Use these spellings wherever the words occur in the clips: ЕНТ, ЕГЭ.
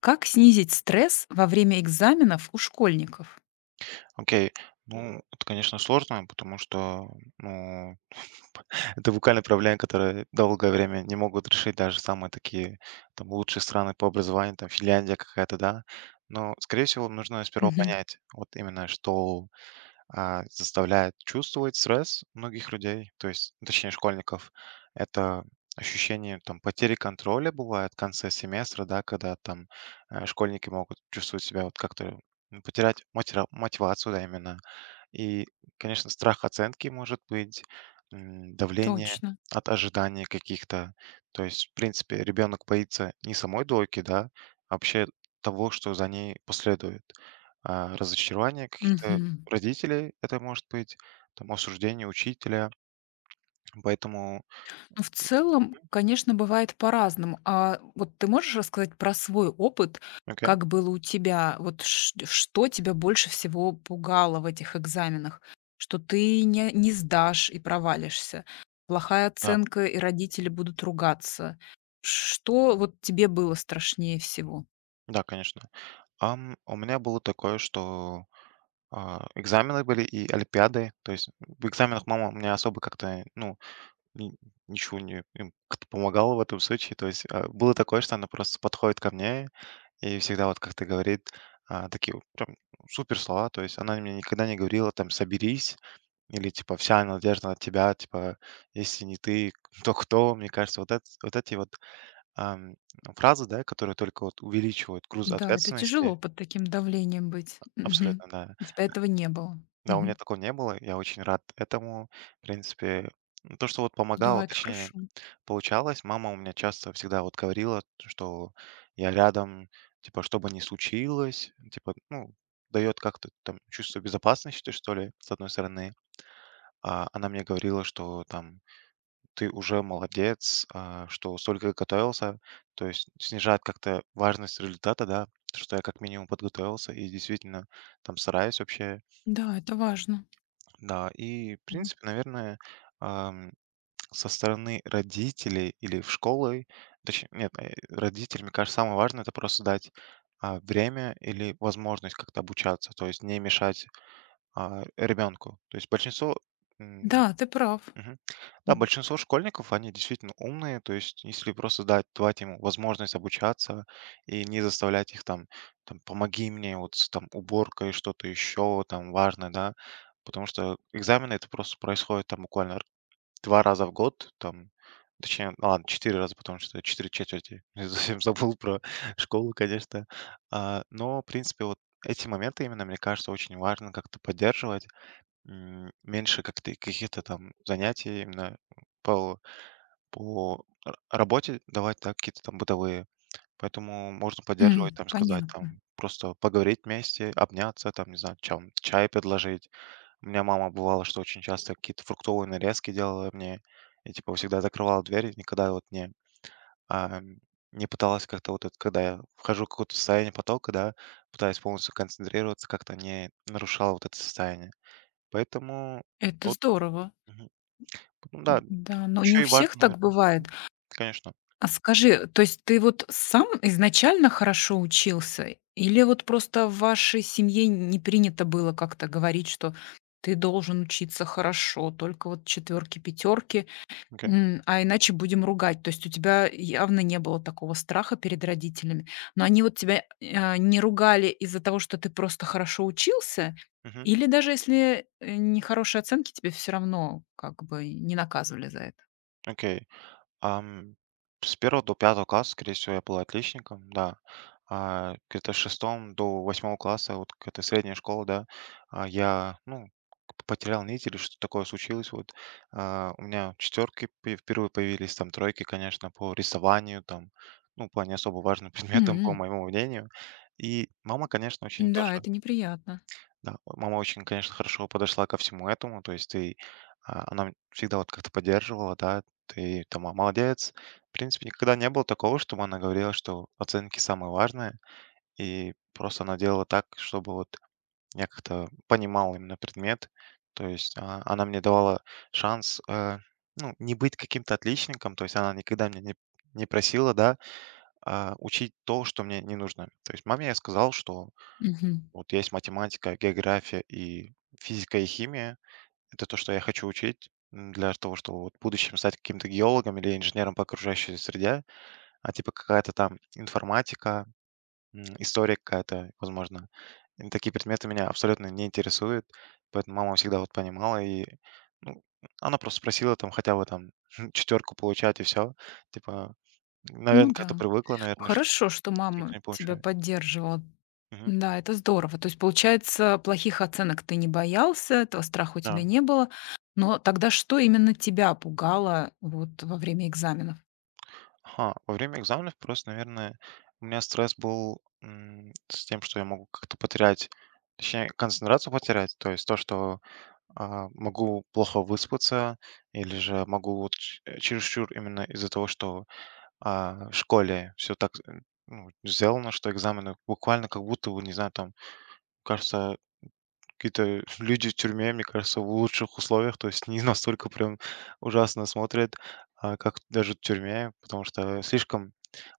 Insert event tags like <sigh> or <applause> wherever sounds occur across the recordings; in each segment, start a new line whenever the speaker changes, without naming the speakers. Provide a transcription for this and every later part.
Как снизить стресс во время экзаменов у школьников?
Окей. Ну, это, конечно, сложно, потому что, ну, <laughs> это буквально проблемы, которые долгое время не могут решить даже самые такие там лучшие страны по образованию, там Финляндия какая-то, да. Но, скорее всего, нужно сперва
Мгм.
понять, вот именно что заставляет чувствовать стресс многих людей, то есть, ну, точнее, школьников. Это ощущение там потери контроля бывает в конце семестра, да, когда там школьники могут чувствовать себя вот как-то, ну, потерять мотивацию, да, именно. И, конечно, страх оценки может быть, давление
Точно.
от ожиданий каких-то. То есть, в принципе, ребенок боится не самой двойки, да, а вообще того, что за ней последует. Разочарование каких-то
Мгм.
родителей это может быть, там, осуждение учителя. Поэтому,
Ну, в целом, конечно, бывает по-разному. А вот ты можешь рассказать про свой опыт?
окей,
Как было у тебя? Вот что тебя больше всего пугало в этих экзаменах? Что ты не сдашь и провалишься? Плохая
да,
оценка, и родители будут ругаться. Что вот тебе было страшнее всего?
да, конечно. У меня было такое, что экзамены были и олимпиады. То есть в экзаменах мама меня особо как-то, ну, Ни ничего не им как-то помогало в этом случае. То есть, было такое, что она просто подходит ко мне и всегда вот как-то говорит, такие вот прям супер слова. То есть она мне никогда не говорила там "соберись" или типа "вся надежда на тебя", типа "если не ты, <laughs> то кто?" Мне кажется, вот эт вот эти вот, ам, фразы, да, которые только вот увеличивают груз
Да, это
ответственности.
тяжело под таким давлением быть. Мгм.
Абсолютно, да.
У тебя этого не было.
Да, у меня
Мгм.
такого не было. Я очень рад этому. В принципе, ну, то, что вот помогало,
Да, это
точнее,
хорошо.
получалось, мама у меня часто всегда вот говорила, что я рядом, типа, что бы ни случилось, типа, ну, дает как-то там чувство безопасности, что ли, с одной стороны. А она мне говорила, что там ты уже молодец, что столько готовился, то есть снижает как-то важность результата, да, то, что я как минимум подготовился и действительно там стараюсь вообще,
Да, это важно.
да. И, в
Мгм.
принципе, наверное, со стороны родителей или в школы, точнее, нет, родителям, мне кажется, самое важное это просто дать время или возможность как-то обучаться, то есть не мешать ребенку. То есть большинство, м,
Да, ты прав.
мгм. Да,
Мгм.
большинство школьников, они действительно умные, то есть если просто дать, давать им возможность обучаться и не заставлять их там, там помоги мне вот с там уборкой, что-то еще там важное, да, потому что экзамены это просто происходит там буквально 2 раза в год, там, точнее, ну ладно, 4 раза, потому что 4 четверти. <laughs> Я совсем забыл про школу, конечно. Но, в принципе, вот эти моменты именно, мне кажется, очень важно как-то поддерживать. Меньше как-то каких-то там занятий именно по, по работе давать, да, какие-то там бытовые. Поэтому можно поддерживать,
М,
там, сказать,
понятно.
там, просто поговорить вместе, обняться, там, не знаю, чем, чай предложить, у меня мама бывало, что очень часто какие-то фруктовые нарезки делала мне. И типа всегда закрывала дверь, никогда вот а, не пыталась как-то вот это, когда я вхожу в какое-то состояние потока, да, пытаюсь полностью концентрироваться, как-то не нарушала вот это состояние. Поэтому
Это
вот,
здорово.
мгм. Ну да,
Да, но не
еще
у
и важно,
всех так
наверное.
бывает.
Конечно.
А скажи, то есть ты вот сам изначально хорошо учился? Или вот просто в вашей семье не принято было как-то говорить, что ты должен учиться хорошо, только вот четверки, пятерки,
Окей.
А иначе будем ругать. То есть у тебя явно не было такого страха перед родителями. Но они вот тебя, не ругали из-за того, что ты просто хорошо учился?
Мгм.
Или даже если, нехорошие оценки, тебе все равно как бы не наказывали за это?
Окей. Ам, с первого до пятого класса, скорее всего, я был отличником, да. Где-то с 6 до восьмого класса, вот какая-то средняя школа, да, я, ну, потерял нить или что такое случилось. Вот. У меня четверки впервые появились, там тройки, конечно, по рисованию, там, ну, по не особо важным <laughs> предметам, по
М,
моему мнению. И мама, конечно, очень тоже,
да, это неприятно.
да, мама очень, конечно, хорошо подошла ко всему этому, то есть она всегда вот как-то поддерживала, да, ты там молодец. В принципе, никогда не было такого, чтобы она говорила, что оценки самое важное, и просто она делала так, чтобы вот я как-то понимал именно предмет, то есть она мне давала шанс, ну, не быть каким-то отличником, то есть она никогда меня не просила, да, учить то, что мне не нужно. То есть маме я сказал, что
Мгм.
вот есть математика, география и физика и химия. Это то, что я хочу учить, для того, чтобы вот в будущем стать каким-то геологом или инженером по окружающей среде, а типа какая-то там информатика, история какая-то, возможно. И такие предметы меня абсолютно не интересуют, поэтому мама всегда вот понимала, и, ну, она просто спросила там хотя бы там <laughs> четверку получать, и все. Типа,
Ну
наверное, как-то
да.
привыкла, наверное, что
Хорошо, что
только
мама
не
тебя
получаю.
поддерживала.
Мгм.
Да, это здорово. То есть, получается, плохих оценок ты не боялся, этого страха у тебя
Да.
не было. Но тогда что именно тебя пугало вот во время экзаменов?
Ага, во время экзаменов просто, наверное, у меня стресс был, с тем, что я могу как-то потерять, точнее, концентрацию потерять, то есть то, что могу плохо выспаться, или же могу вот чересчур именно из-за того, что в школе все так, ну, сделано, что экзамены буквально как будто бы, не знаю, там, кажется, какие-то <laughs> люди в тюрьме, мне кажется, в лучших условиях, то есть <laughs> не настолько прям ужасно смотрят, как даже в тюрьме, потому что слишком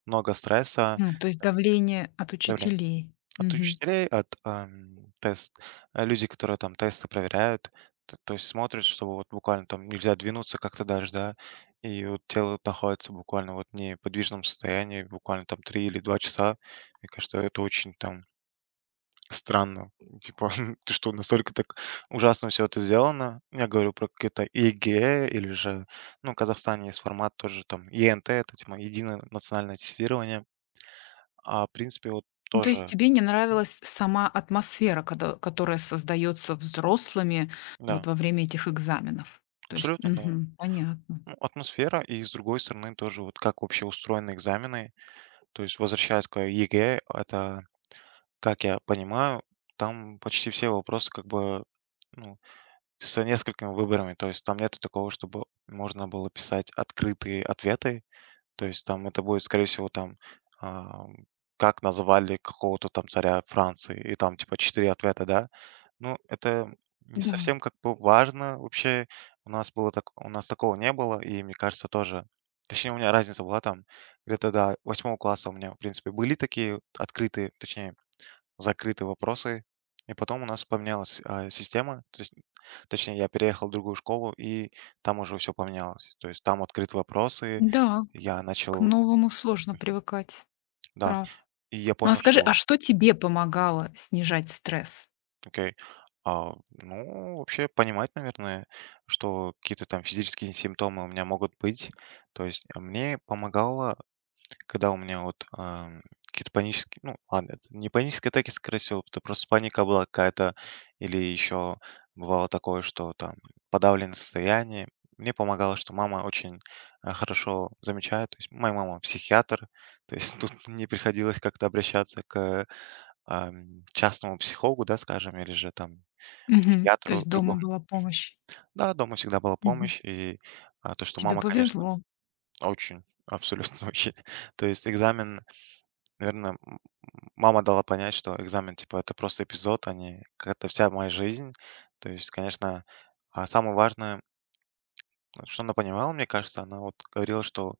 много стресса,
М, то есть давление от
давления
учителей.
от
Мгм.
учителей, от, люди, которые там тесты проверяют, т то есть смотрят, что вот буквально там нельзя двинуться как-то даже, да, и вот тело находится буквально вот в неподвижном состоянии, буквально там 3 или 2 часа. Мне кажется, это очень там странно. Типа, <laughs> ты что, настолько так ужасно все это сделано? Я говорю про какие-то ЕГЭ или же, ну, в Казахстане есть формат тоже там ЕНТ, это типа единое национальное тестирование. В принципе, вот
Ну, то есть
тоже.
тебе не нравилась сама атмосфера, когда, которая создается взрослыми
Да,
вот во время этих экзаменов. То есть,
абсолютно, да.
мгм, понятно.
Ну, атмосфера и, с другой стороны, тоже вот как вообще устроены экзамены. То есть, возвращаясь к ЕГЭ, это, как я понимаю, там почти все вопросы как бы, ну, с несколькими выборами. То есть там нет такого, чтобы можно было писать открытые ответы. То есть там это будет, скорее всего, там, ам, как назвали какого-то там царя Франции, и там типа 4 ответа, да. Ну, это не
Да.
совсем как бы важно вообще. У нас было так, у нас такого не было, и мне кажется тоже. Точнее, у меня разница была там где-то до восьмого класса у меня, в принципе, были такие открытые, точнее закрытые вопросы. И потом у нас поменялась система, то есть, точнее, я переехал в другую школу, и там уже все поменялось. То есть там открыты вопросы,
Да,
я
к
начал,
новому сложно привыкать.
да,
Прав.
и я
Ну а
понял,
скажи,
что,
а
вот,
что тебе помогало снижать стресс?
окей, ну, вообще понимать, наверное, что какие-то там физические симптомы у меня могут быть. То есть мне помогало, когда у меня вот, какие-то панические, ну ладно, это не панические атаки, скорее всего, это просто паника была какая-то, или еще бывало такое, что там подавленное состояние. Мне помогало, что мама очень, хорошо замечает, то есть моя мама психиатр, то есть <laughs> тут не приходилось как-то обращаться к, частному психологу, да, скажем, или же там
Мгм. То
психиатру
есть дома
другому.
была помощь.
Да, дома всегда была
Мгм.
помощь, и, то, что
Тебе
мама, конечно,
повезло.
очень, абсолютно <laughs> очень. То есть экзамен, наверное, мама дала понять, что экзамен, типа, это просто эпизод, а не какая-то вся моя жизнь. То есть, конечно, самое важное, вот что она понимала, мне кажется, она вот говорила, что,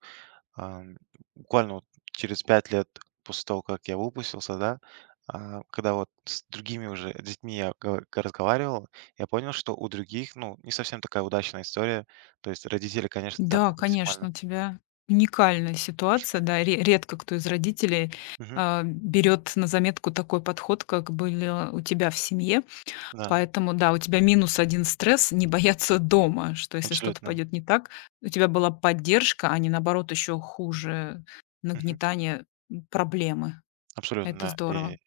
ам, буквально вот через 5 лет после того, как я выпустился, да, когда вот с другими уже детьми я га разговаривал, я понял, что у других, ну, не совсем такая удачная история. То есть родители, конечно, там,
Да,
ну, максимально.
конечно, у тебя уникальная ситуация. Да, редко кто из родителей
Мгм.
берет на заметку такой подход, как был у тебя в семье.
Да,
Поэтому, да, у тебя минус один стресс не бояться дома, что если что-то
абсолютно.
пойдет не так, у тебя была поддержка, а не наоборот еще хуже
Мгм.
нагнетание проблемы.
Абсолютно,
Это
да. И
здорово.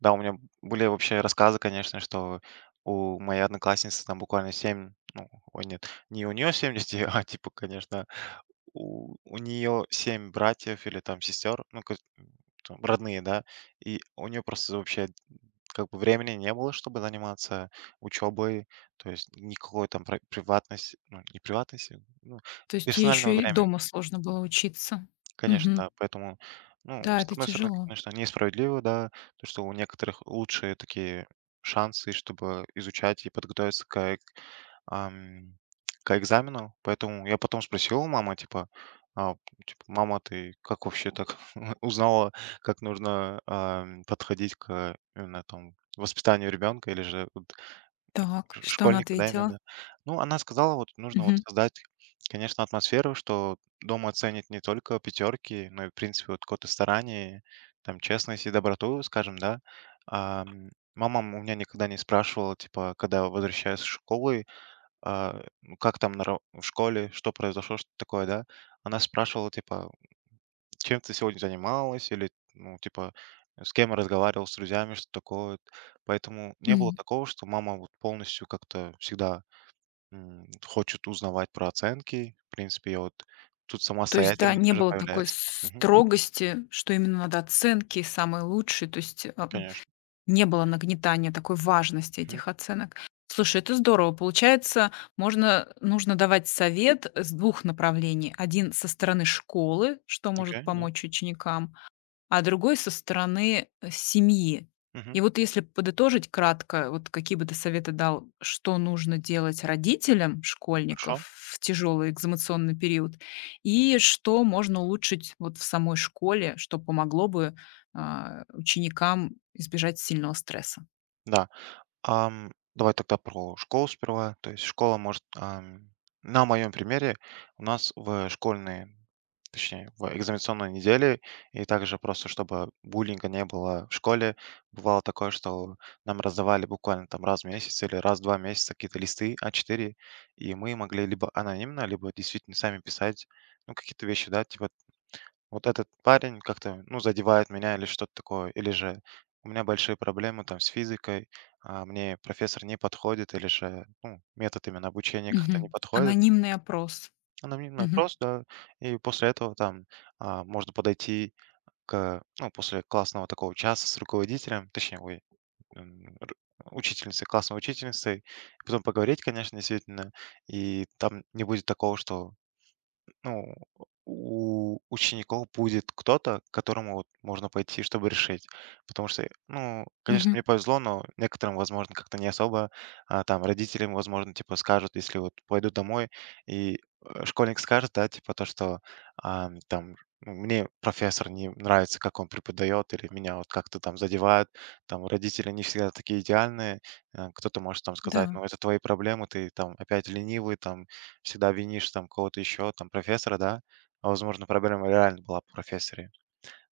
да, у меня были вообще рассказы, конечно, что у моей одноклассницы там буквально 7. Ну, ой, нет, не у нее 7 детей, <laughs> а типа, конечно, у нее 7 братьев или там сестер, ну, как, там, родные, да, и у нее просто вообще как бы времени не было, чтобы заниматься учебой, то есть никакой там приватности, ну, не приватности, ну,
То есть ей
персонального
еще и
времени.
дома сложно было учиться.
Конечно,
Мгм.
да. Поэтому, ну,
Да,
с
это
одной стороны,
тяжело.
конечно, несправедливо, да, то, что у некоторых лучшие такие шансы, чтобы изучать и подготовиться ам, к экзамену. Поэтому я потом спросил у мамы, типа, а, типа, мама, ты как вообще так <laughs> узнала, как нужно, подходить к именно там воспитанию ребенка или же вот
Так,
Ш
что она
школьника, да,
ответила?
именно. Ну, она сказала, вот нужно вот
Мгм.
создать, конечно, атмосферу, что дома оценит не только пятерки, но и, в принципе, вот какое-то старание, там, честность и доброту, скажем, да. Ам, мама у меня никогда не спрашивала, типа, когда возвращаюсь из школы, ну, как там на ра в школе, что произошло, что такое, да. Она спрашивала, типа, чем ты сегодня занималась или, ну, типа, с кем разговаривал, с друзьями, что такое. Поэтому не было
М.
такого, что мама вот полностью как-то всегда хочет узнавать про оценки. В принципе, я вот тут
То есть, да,
самостоятельность
не
уже
было такой
появляется. Мгм.
строгости, что именно надо оценки самые лучшие, то есть,
Конечно.
не было нагнетания такой важности
Мгм.
этих оценок. Слушай, это здорово. Получается, можно нужно давать совет с двух направлений. Один со стороны школы, что
Окей,
может
да.
помочь ученикам, а другой со стороны, семьи. И
Мгм.
вот если подытожить кратко, вот какие бы ты советы дал, что нужно делать родителям
Хорошо.
школьников в тяжелый экзаменационный период, и что можно улучшить вот в самой школе, что помогло бы, ученикам избежать сильного стресса?
Да. Давай тогда про школу сперва. То есть школа может, на моем примере, у нас в школьные, точнее, в экзаменационной неделе, и также просто чтобы буллинга не было в школе, бывало такое, что нам раздавали буквально там раз в месяц или раз в 2 месяца какие-то листы А4, и мы могли либо анонимно, либо действительно сами писать, ну, какие-то вещи, да, типа вот этот парень как-то, ну, задевает меня или что-то такое. Или же у меня большие проблемы там с физикой, мне профессор не подходит, или же, ну, метод именно обучения как-то не
Мгм.
подходит.
Анонимный опрос.
Анонимный
Мгм.
опрос, да, и после этого там можно подойти к, ну, после классного такого часа с руководителем, точнее, ой, м, ру- учительницей, классной учительницей, потом поговорить, конечно, действительно, и там не будет такого, что, ну, у учеников будет кто-то, к которому вот можно пойти, чтобы решить. Потому что, ну, конечно,
Мгм.
мне повезло, но некоторым, возможно, как-то не особо. Там родителям, возможно, типа скажут, если вот пойду домой, и школьник скажет, да, типа то, что, там, ну, мне профессор не нравится, как он преподает, или меня вот как-то там задевает, там родители не всегда такие идеальные, кто-то может там сказать,
Да.
ну, это твои проблемы, ты там опять ленивый, там всегда винишь там кого-то еще, там профессора, да, а возможно проблема реально была в профессоре.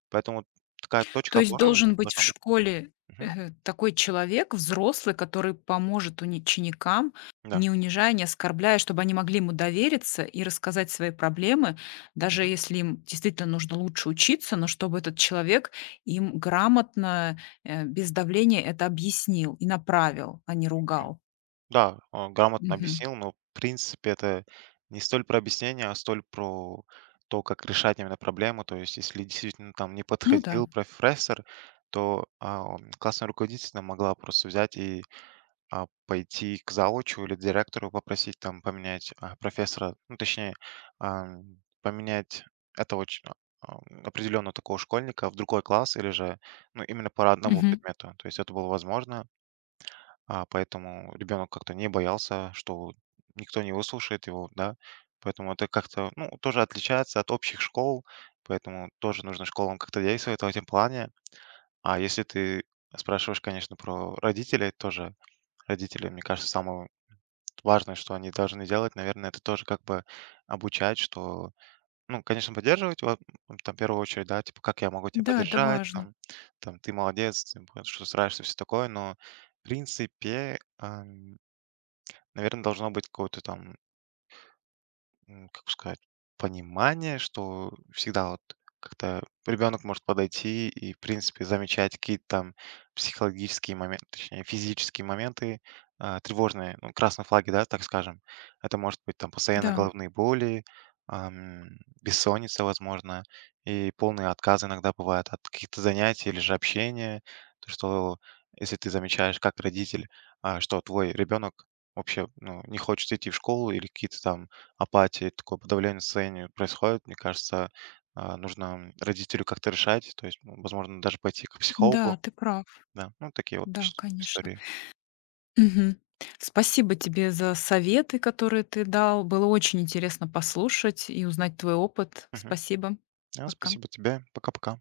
Поэтому такая точка
То есть
опоры
должен быть в
должна быть.
школе,
Мгм.
такой человек, взрослый, который поможет уни ученикам,
Да.
не унижая, не оскорбляя, чтобы они могли ему довериться и рассказать свои проблемы, даже
Мгм.
если им действительно нужно лучше учиться, но чтобы этот человек им грамотно, без давления это объяснил и направил, а не
Окей.
ругал.
Да, он грамотно
Мгм.
объяснил, но в принципе это не столь про объяснение, а столь про то, как решать именно проблему. То есть, если действительно там не
Ну да.
подходил профессор, то классная руководительница могла просто взять и пойти к заучу или директору попросить там поменять профессора, ну, точнее, поменять этого определенного такого школьника в другой класс или же, ну, именно по одному
Мгм.
предмету. То есть это было возможно, поэтому ребенок как-то не боялся, что никто не выслушает его, да. Поэтому это как-то, ну, тоже отличается от общих школ, поэтому тоже нужно школам как-то действовать в этом плане. А если ты спрашиваешь, конечно, про родителей тоже. Родители, мне кажется, самое важное, что они должны делать, наверное, это тоже как бы обучать, что, ну, конечно, поддерживать, там, в первую очередь, да, типа, как я могу тебя
Да, это
поддержать,
важно.
там, там ты молодец, ты вот что стараешься, все такое, но, в принципе, наверное, должно быть какое-то там, как бы сказать, понимание, что всегда вот как-то ребенок может подойти и, в принципе, замечать какие-то там психологические моменты, точнее, физические моменты, тревожные, ну, красные флаги, да, так скажем. Это может быть там постоянно
Да,
головные боли, ам, бессонница, возможно, и полный отказ иногда бывает от каких-то занятий или же общения. То, что если ты замечаешь как родитель, что твой ребенок вообще, ну, не хочет идти в школу или какие-то там апатии, такое подавление состояния происходит, мне кажется, нужно родителю как-то решать. То есть, ну, возможно, даже пойти к психологу.
да, ты прав.
Да, ну, такие вот
Да, конечно.
истории.
Мгм. Спасибо тебе за советы, которые ты дал. Было очень интересно послушать и узнать твой опыт.
Мгм.
Спасибо.
Да,
Пока.
спасибо тебе. Пока-пока.